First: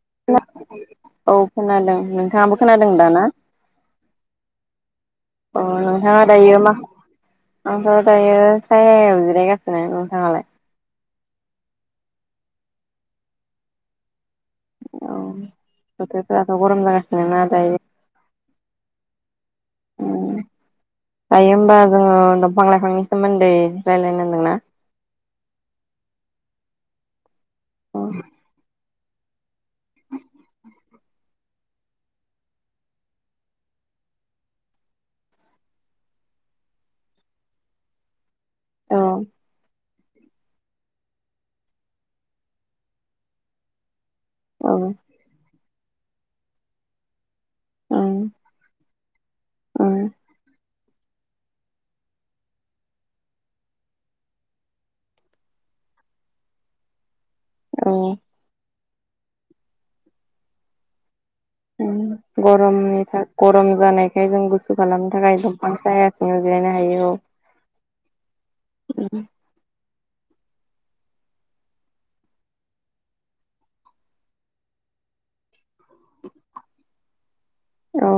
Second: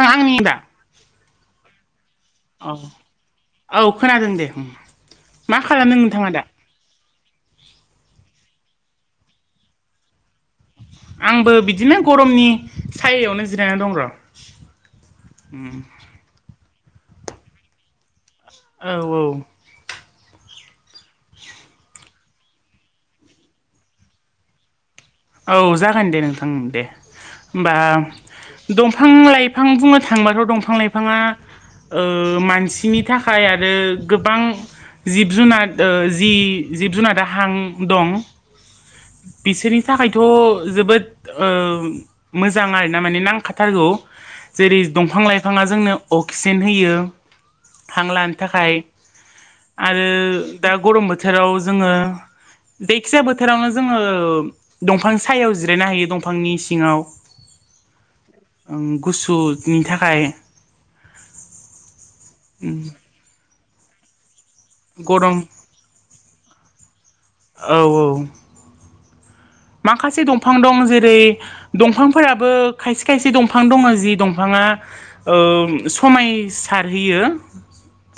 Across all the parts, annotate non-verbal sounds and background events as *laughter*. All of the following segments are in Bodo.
आ आंनिबा औ खोनादों नोंथाङाबो खोनादों दा ना औ खोनादों दे मा अ खालामदों नोंथाङा दा दायो मा आंथ दायो सायायाव जिरायगासिनो नोंथाङालाय आंबो बिदिनो गरमनि सायायावनो जिरायनानै दं र' उम जा गरम जागासिनोना दायो औ औ उम दायो होमबा जोङो दंफां लाइफांनि सोमोन्दै रायलायनो होनदोंना औ जागोन दे नोंथां ओं दे होमबा औ दं फां लाइफां बुंनो थांबाथ' दंफां लाइफाङा ओ मानसिनि थाखाय आरो गोबां जिब जुनाद ओ जि जिब जुनादा हां दं औ बिसोरनि थाखायथ' जोबोद ओ मोजां आरोना माने नांखाथारगौ जेरै दंफां लाइफाङा जोंनो अक्सिजेन होयो थां उम लानो थाखाय उम आरो दा गरम बोथोराव जोङो जायखिजाया बोथोरावनो जोङो दंफां सायायाव जिरायनो हायो दंफांनि सिङाव औ गुसुनि थाखाय उम गरमनि था गरम जानायखाय जों गुसु खालामनो गरम थाखाय दंफां साया सिङाव जिरायनो हायो औ औ औ उम माखासे दंफां दं जेरै दंफांफोराबो खायसे खायसे दंफां दङो जि दंफाङा ओ समायसारहैयो औ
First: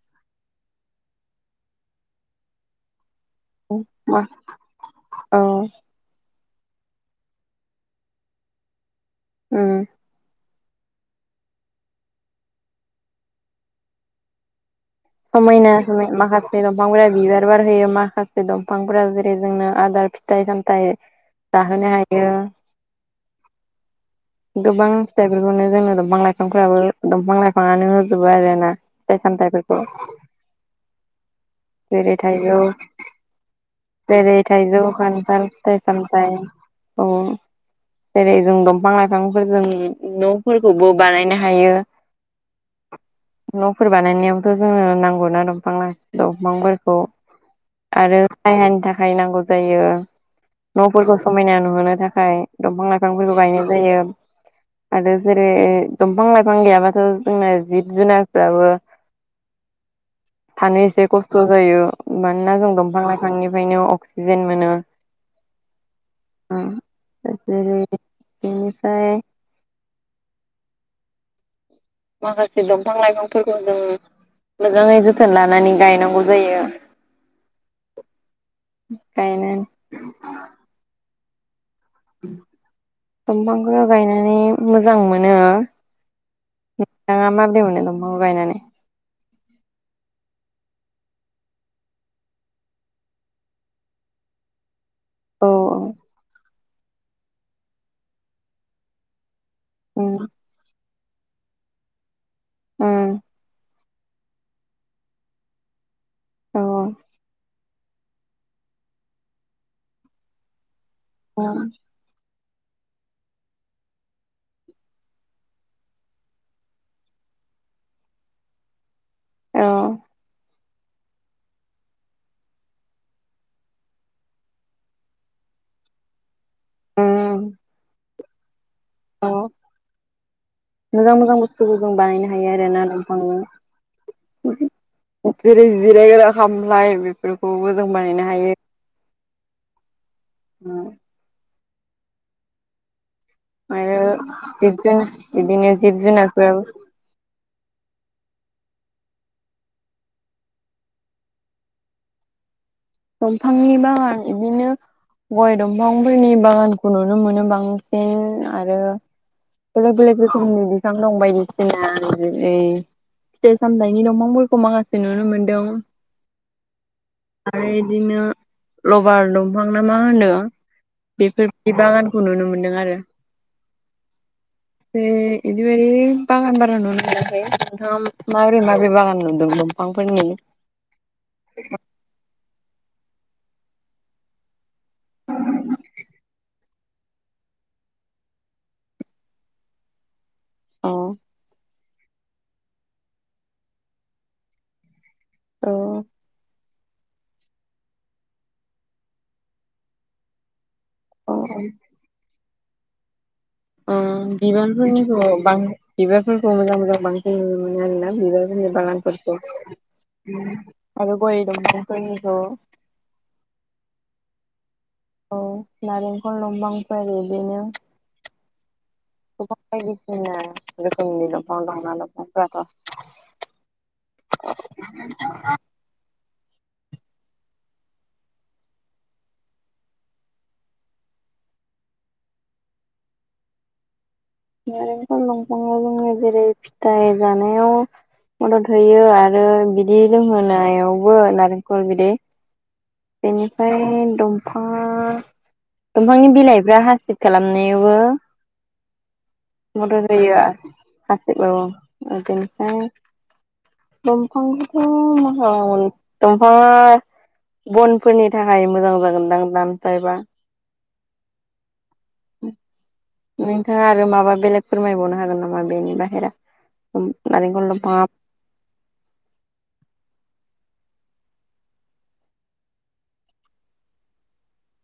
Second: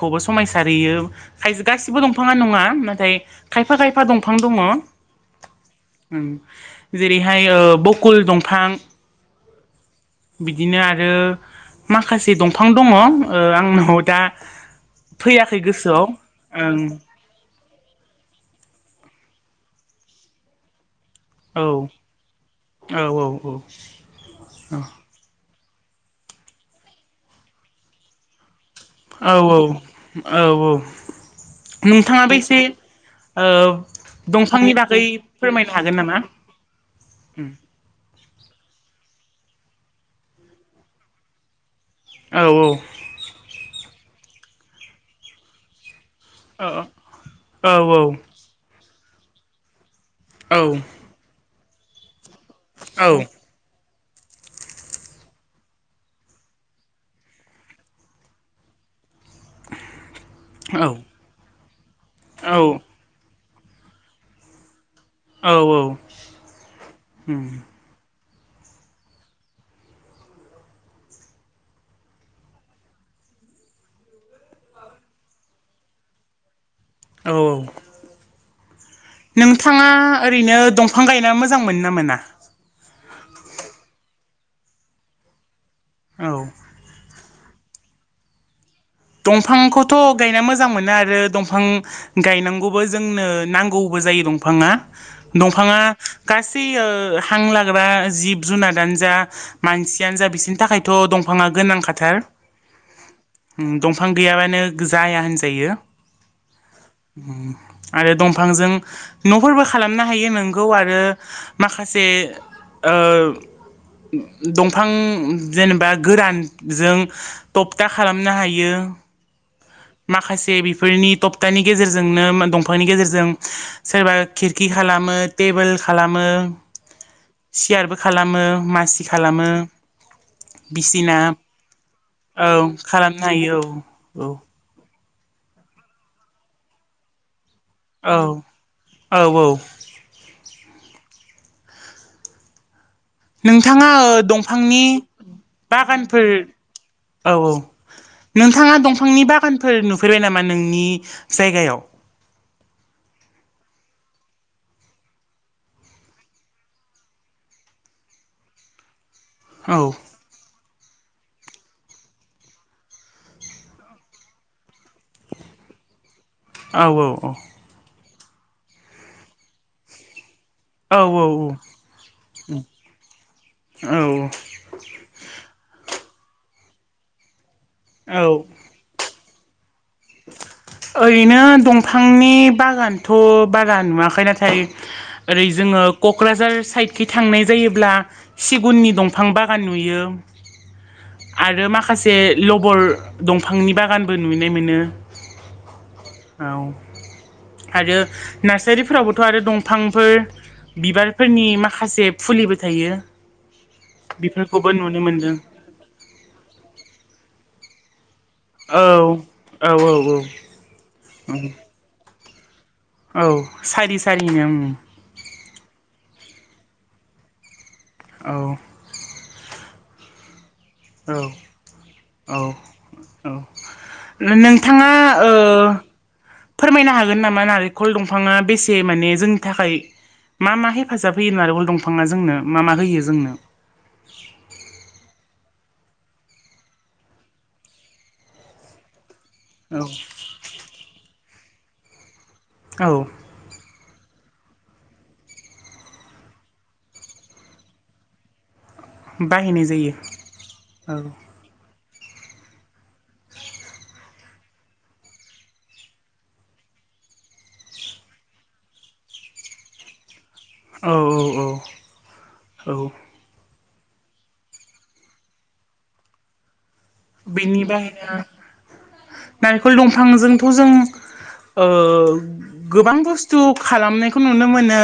खौबो समायसारहोयो खाय गासिबो दंफाङा नङा नाथाय खायफा खायफा मा दंफां दङ औ जेरैहाय बकुल दंफां उम बिदिनो आरो माखासे दंफां दंङो आंनाव दा फैयाखै समायना गोसोआव समाय माखासे दंफां गया बिबार बार होयो माखासे दंफांफोरा जेरै जोंनो आदार फिथाइ सामथाइ ओं जाहोनो हायो औ औ गोबां फिथाइ बेखौनो जों दंफां लाइफांफोराबो दंफां लाइफांनो होजोबो आरो ना फिथाइ औ सामथाइफोरखौ औ औ जेरै नोंथांङाबो एसे थाइजौ जेरै दंफांनि थाइजौ बागै खान्थाल फोरमायनो फिथाइ हागोन नामा? सामथाइ औ जेरै जों दंफां लाइफांफोरजों न'फोरखौबो बानायनो हायो औ- औ गुफोर बानायनायावथ' जोंनो नांगौ ना दंफां औ दंफांफोरखौ औ आरो सायहानि थाखाय नांगौ जायो न'फोरखौ समायना नुहोनो थाखाय दंफां- औ लाइफांफोरखौ गायनाय जायो आरो जेरै दंफां - लाइफां गैयाबाथ' जोंना जिब जुनारफ्राबो थानो एसे खस्थ' जायो मानोना जों दंफां लाइफांनि ओंखायनो अक्सिजेन मोनो औ -औ बिनिफ्राय माखासे दंफां लाइफांफोरखौ जों मोजांङै जोथोन लानानै गायनांगौ जायो औ गायनानै नोंथांङा ओरैनो दंफां गायना मोजां मोनो मोनोना मोनाया दंफांखौ गायनानै मोजां मोनो औ नोंथांङा माबोरदि मोनो दंफांखौ गायनानै दंफांखौथ' गायना मोजां मोनो आरो दंफां गायनांगौबो जोंनो नांगौबो दंफांङा औ दंफांङा गासै हां लाग्रा जिब जुनार दान जा उम मानसियानो जा बिसोरनि थाखायथ' दंफांङा गोनांखाथार होम दंफां गैयाबानो जाया होनजायो औ आरो दंफांजों न'फोरबो खालामनो हायो नंगौ आरो औ माखासे ओ दंफां जेनेबा गोरानजों थबथा खालाम नो हायो औ बेफोरनि थपथानि गेजेरजोंनो दंफांनि गेजेरजों सोरबा खिरखि खालामो टेबोल खालामो उम सियारबो मासि औ खालामो मोजां बिसिना मोजां बुस्थुखौ जों बानायनो हायो औ आरोना दंफांजों औ जेरै जिरायग्रा खामलाय बेफोरखौबो जों बानायनो हायो औ - औ *unintelligible* नोंथांङा आरो जिब दंफांनि जुनार बिदिनो जिब बागानफोर जुनारफोराबो औ - औ नोंथांङा दंफांनि बागानफोर नुफैबाय नामा नोंनि जायगायाव *inaudible* दंफांनि बागान बिदिनो गय दंफांफोरनि बागानखौ नुनो मोनो बांसिन आरो औ बेलेक बेलेक रोखोमनि बिफां दं बायदिसिना जि फिथाइ सामथाइनि दंफांफोरखौ माखासे नुनो मोनदों औ - औ - औ आरो बिदिनो लबार दंफां ना मा होनो औ बेफोर बादि बागानखौ नुनो मोनदों आरो औ बे बिदि बायदि बागान बारा नुनो मोनाखै नोंथां औ माबोरै माबोरै बागान नुदोंमोन? ओरैनो दंफांनि बागानथ' बारा नुवाखै नाथाय ओरै जोङो क'क्राझार साइदखै थांनाय जायो फैयोब्ला सिगुननि दंफां बागान नुयो अ आरो माखासे लबर दंफांनि बागानबो नुनाय मोनो औ औ आरो नार्सारिफोरावबोथ' आरो दंफांफोर बिबारफोरनि माखासे फुलिबो थायो बेफोरखौबो नुनो बिबारफोरनिखौ मोनदों बिबारफोरखौ मोजां मोजां बांसिन नुनो मोनो आरोना बिबारफोरनि औ औ औ औ बागानफोरफोरखौ आरो गय दंफांफोरनिखौ औ सारि सारिनो औ नारेंखल दंफांफोर बिदिनो औ *unintelligible* औ रोखोमनि दंफां दंना औ दंफांफोराथ' नोंथाङा फोरमायनो हागोन नामा नारेंखल दंफाङा बेसे माने जोंनि थाखाय मा मा हेफाजाब होयो नारिखल दंफाङा जोंनो मा मा होयो जोंनो? *inaudible* नारेंखल दंफाङाव जोंना जेरै फिथाइ जानायाव मदद होयो आरो आरो बिदि औ लोंहोनायावबो नारेंखल बिदै औ बेनिफ्राय दंफाङा दंफांनि बिलाइफ्रा हासिब खालामनायावबो बाहायनाय जायो मदद होयो औ हासिबाव बेनिफ्राय दंफांखौथ' मा *unintelligible* दंफांङा बनफोरनि थाखाय मोजां जागोनदां दानफायबा औ औ औ औ नोंथाङा आरो माबा बेलेग फोरमायबावनो हागोन नामा बेनि बाहेरा बेनि नारेंखल दंफाङा बाहेरा नारिखल दंफांजोंथ' जों गोबां बुस्थु खालामनायखौ नुनो मोनो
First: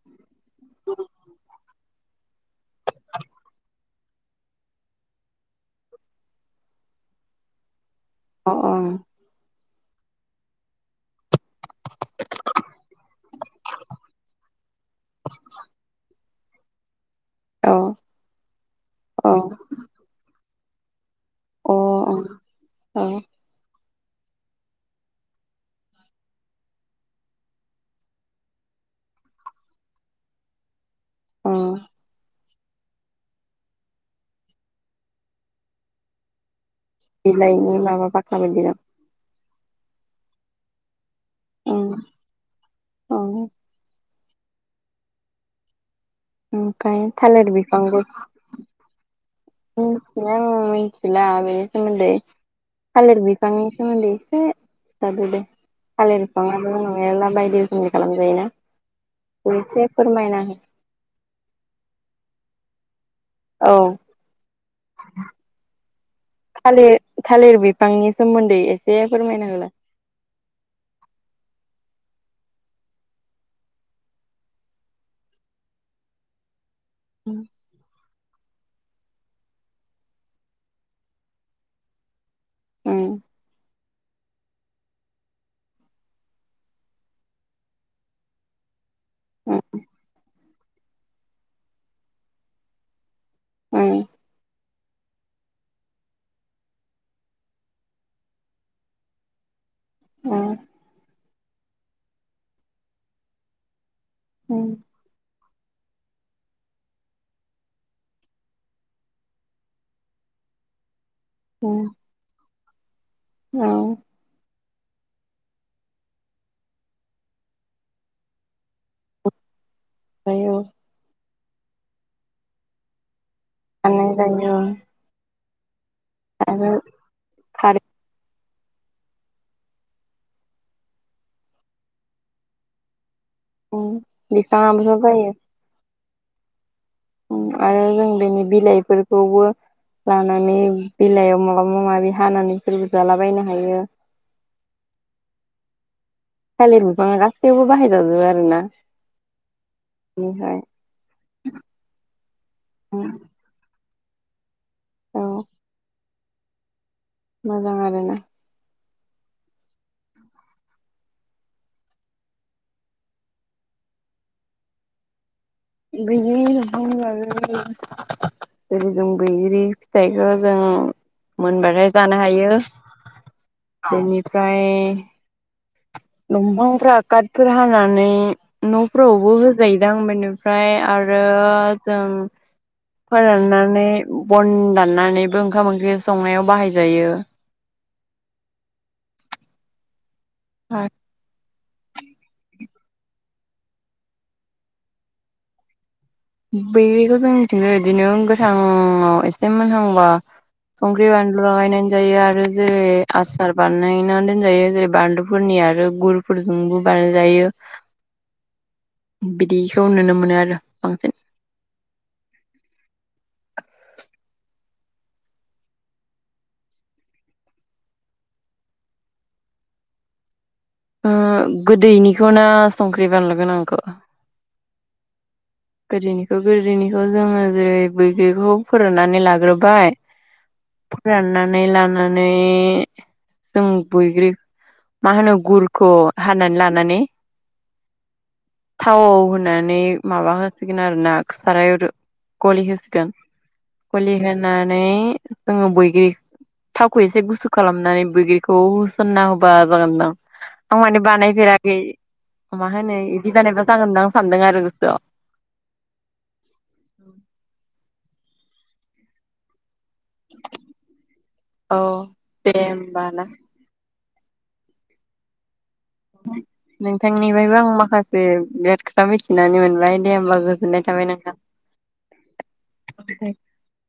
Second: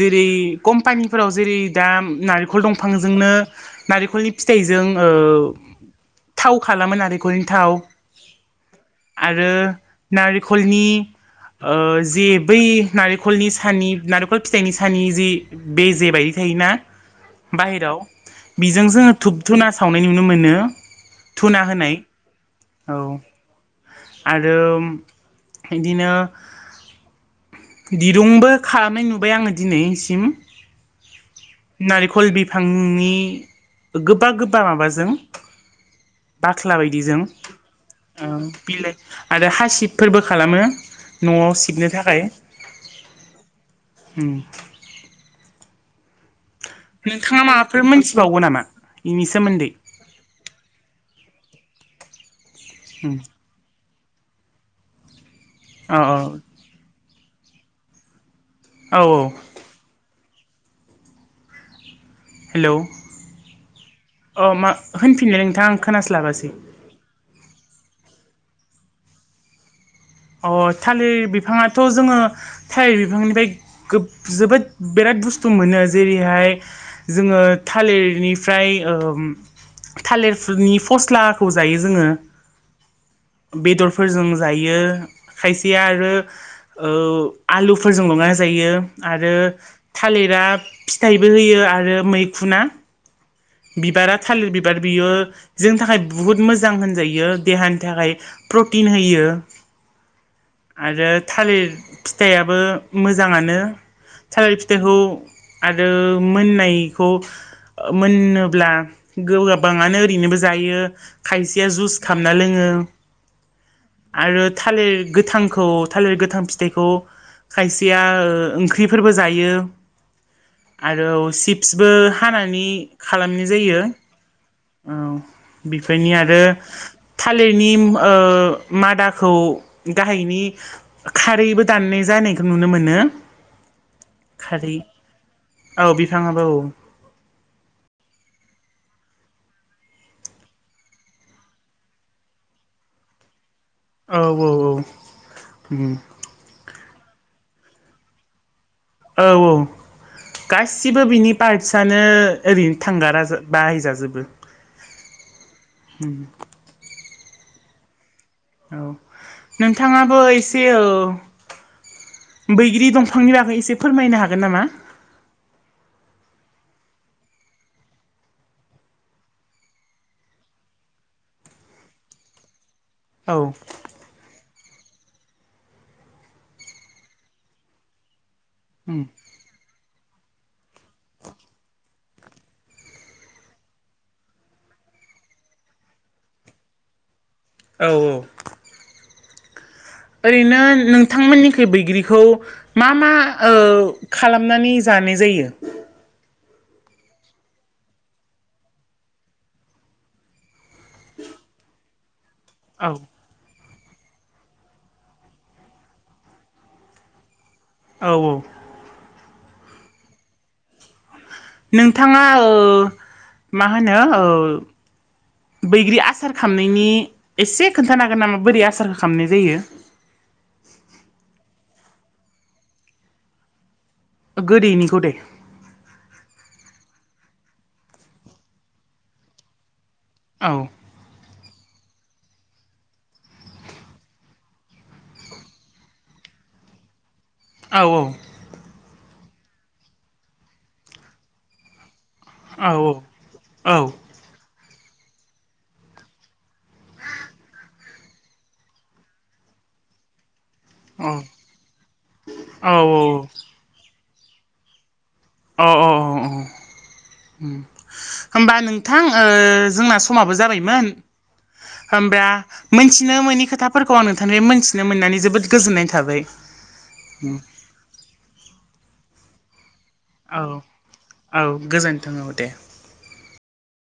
जेरै कम्पानिफोराव जेरै दा नारिखल दंफांजोंनो नारिखलनि फिथाइ जों थाव खालामोन नारिखलनि थाव अ अ नारिखलनि जे बै नारेंखलनि सानि नारेंखल फिथाइनि सानि जि बेजेबाय थायोना अ औ बाहेराव बेजों जोङो धुुब धुना सावनाय नुनो मोनो धुना औ होनाय अ औ अ आरो बिदिनो दिरुंबो खालामनाय नुबाय आङो दिनैसिम अ नारिखल बि फांनि गोबा गोबा माबाजों बा ख्ला बायदि जों बिलाइनि माबा बाख्ला बायदि दं बिलाइ आरो हासिबफोरबो खालामो न'आव सिबनो थाखाय औ उम ओमफ्राय नोंथाङा थालिर माबाफोर बिफांखौ मोनथिबावगौ नामा इनि मिथिनाया मिथिला आं बेनि सोमोन्दै थालिर बिफांनि सोमोन्दै एसे खिथादो दे औ थालिर बिफाङाबो मेरला बायदिसिना खालामजायोना औ औ एसे फोरमायना हो हेलौ औ अ मा होनफिनलाय नोंथां आं खोनास्लाबासै थालिर थालिर बिफांनि सोमोन्दै एसे फोरमायना होलाय अ थालिर बिफाङाथ' जोङो थालिर बिफांनिफ्राय जोबोद बिराद बसथु मोनो जेरैहाय जोङो थालिरनि ओमफ्राय थालिरनि फस्लाखौ जायो जोङो बेदरफोरजों जायो। खायसेया आरो आलुफोरजों लगायना जायो आरो थालिरा फिथाइबो होयो आरो मैखुना बिबारा थालिर बि एबार बियो जोंनि थाखाय बुहुत मोजां होनजायो देहानि थाखाय प्रटिन होयो। आरो थालिर फिथाइयाबो मोजाङानो थालिर फिथाइखौ आरो मोननायखौ मोन होनब्ला गोाबाङानो ओरैनोबो जायो। खायसेया जुस खालामामना लोङो आरो थालिर गोथां थालिर गोथां फिथाइखौ खायसेया ओ ओख्रिफोरबो जायो फाननाय जायो आरो सिप्सबो हानानै खालामनाय जायो आरो औ बेफोरनि आरो थालिरनि खारै मादाखौ गाहायनि खारैबो दाननाय जानायखौ नुनो मोनो। *inaudible* खारै जायो औ बिफाङाबो औ आरो जों बेनि बिलाइफोरखौबो लानानै बिलाइयाव माबा माबि हानानै लोगोजालाबायना औ औ औ थालिर बिथांङा गासिबावबो बाहाय थाजोबो आरो ना। औ औ गाससिबो बिनि पार्टसनो ओरैनो थांगारा बाहायजाजोबो औ उम मजां आरोना औ नोंथाङाबो एसे औ बैग्रि दंफांनि बागै एसे फोरमायनो हागोन नामा? *unintelligible* जेरै जों बैग्रि फिथाइखौ जों मोनबथायथाय जानो हायो औ बेनिफ्राय दंफांफ्रा काटफोर हानानै उम न'फोरावबो होजायोदां बेनिफ्राय आरो जों फोराननानै बन दाननानैबो ओंखाम ओंख्रि संनायाव बाहायजायो। औ औ ओरैनो नोंथांमोननि थे बैग्रिखौ मा मा खालामनानै जानाय जायो? बैग्रिखौ जों मिथिंगं बिदिनो गोथांङाव एसे मोनहांबा संख्रि बानलु लागायनानै जायो आरो जेरै औ आसार बानायनानै दोनजायो जेरै बानलुफोरनि आरो गुरफोरजोंबो बानायजायो। औ औ बिदिखौ नुनो मोनो आरो बांसिन नोंथाङा मा होनो ओ बैग्रि आसार खामनायनि एसे खोन्थानो हागोन नामा बोरै आसारखौ खालामनाय जायो गोदैनिखौ ना संख्रि बानलु गोनांखौ गोदैनिखौ दे गोदोनिखौ गोदोनिखौ जोङो जेरै बैग्रिखौ फोराननानै लाग्रोबाय औ फोराननानै लानानै जों बैग्रि मा होनो गुरखौ हानानै लानानै औ औ थाव होनानै माबा होसिगोन आरो ना साराय गलि औ होसिगोन औ गलि होनानै जोङो बैगिरि थावखौ एसे गुसु खालामनानै बैग्रिखौ होसनना होबा जागोनदां आं माने औ बानायफेराखै मा होनो इदि बानायबा जागोन आं सानदों आरो गोसोआव औ औ औ होमबा नोंथां ओ जोंना समाबो जाबायमोन औ होनबा दे होमबा मोनथिनो ना मोनि खोथाफोरखौ आं फ्राय मोनथिनो मोननानै जोबोद गोजोननाय थाबाय नोंथांनिफ्रायबो आं माखासे ब्राथखोथा मिथिनानै मोनबाय दे होमबा औ गोजोननाय थाबाय नोंथां औ गोजोनथों औ दे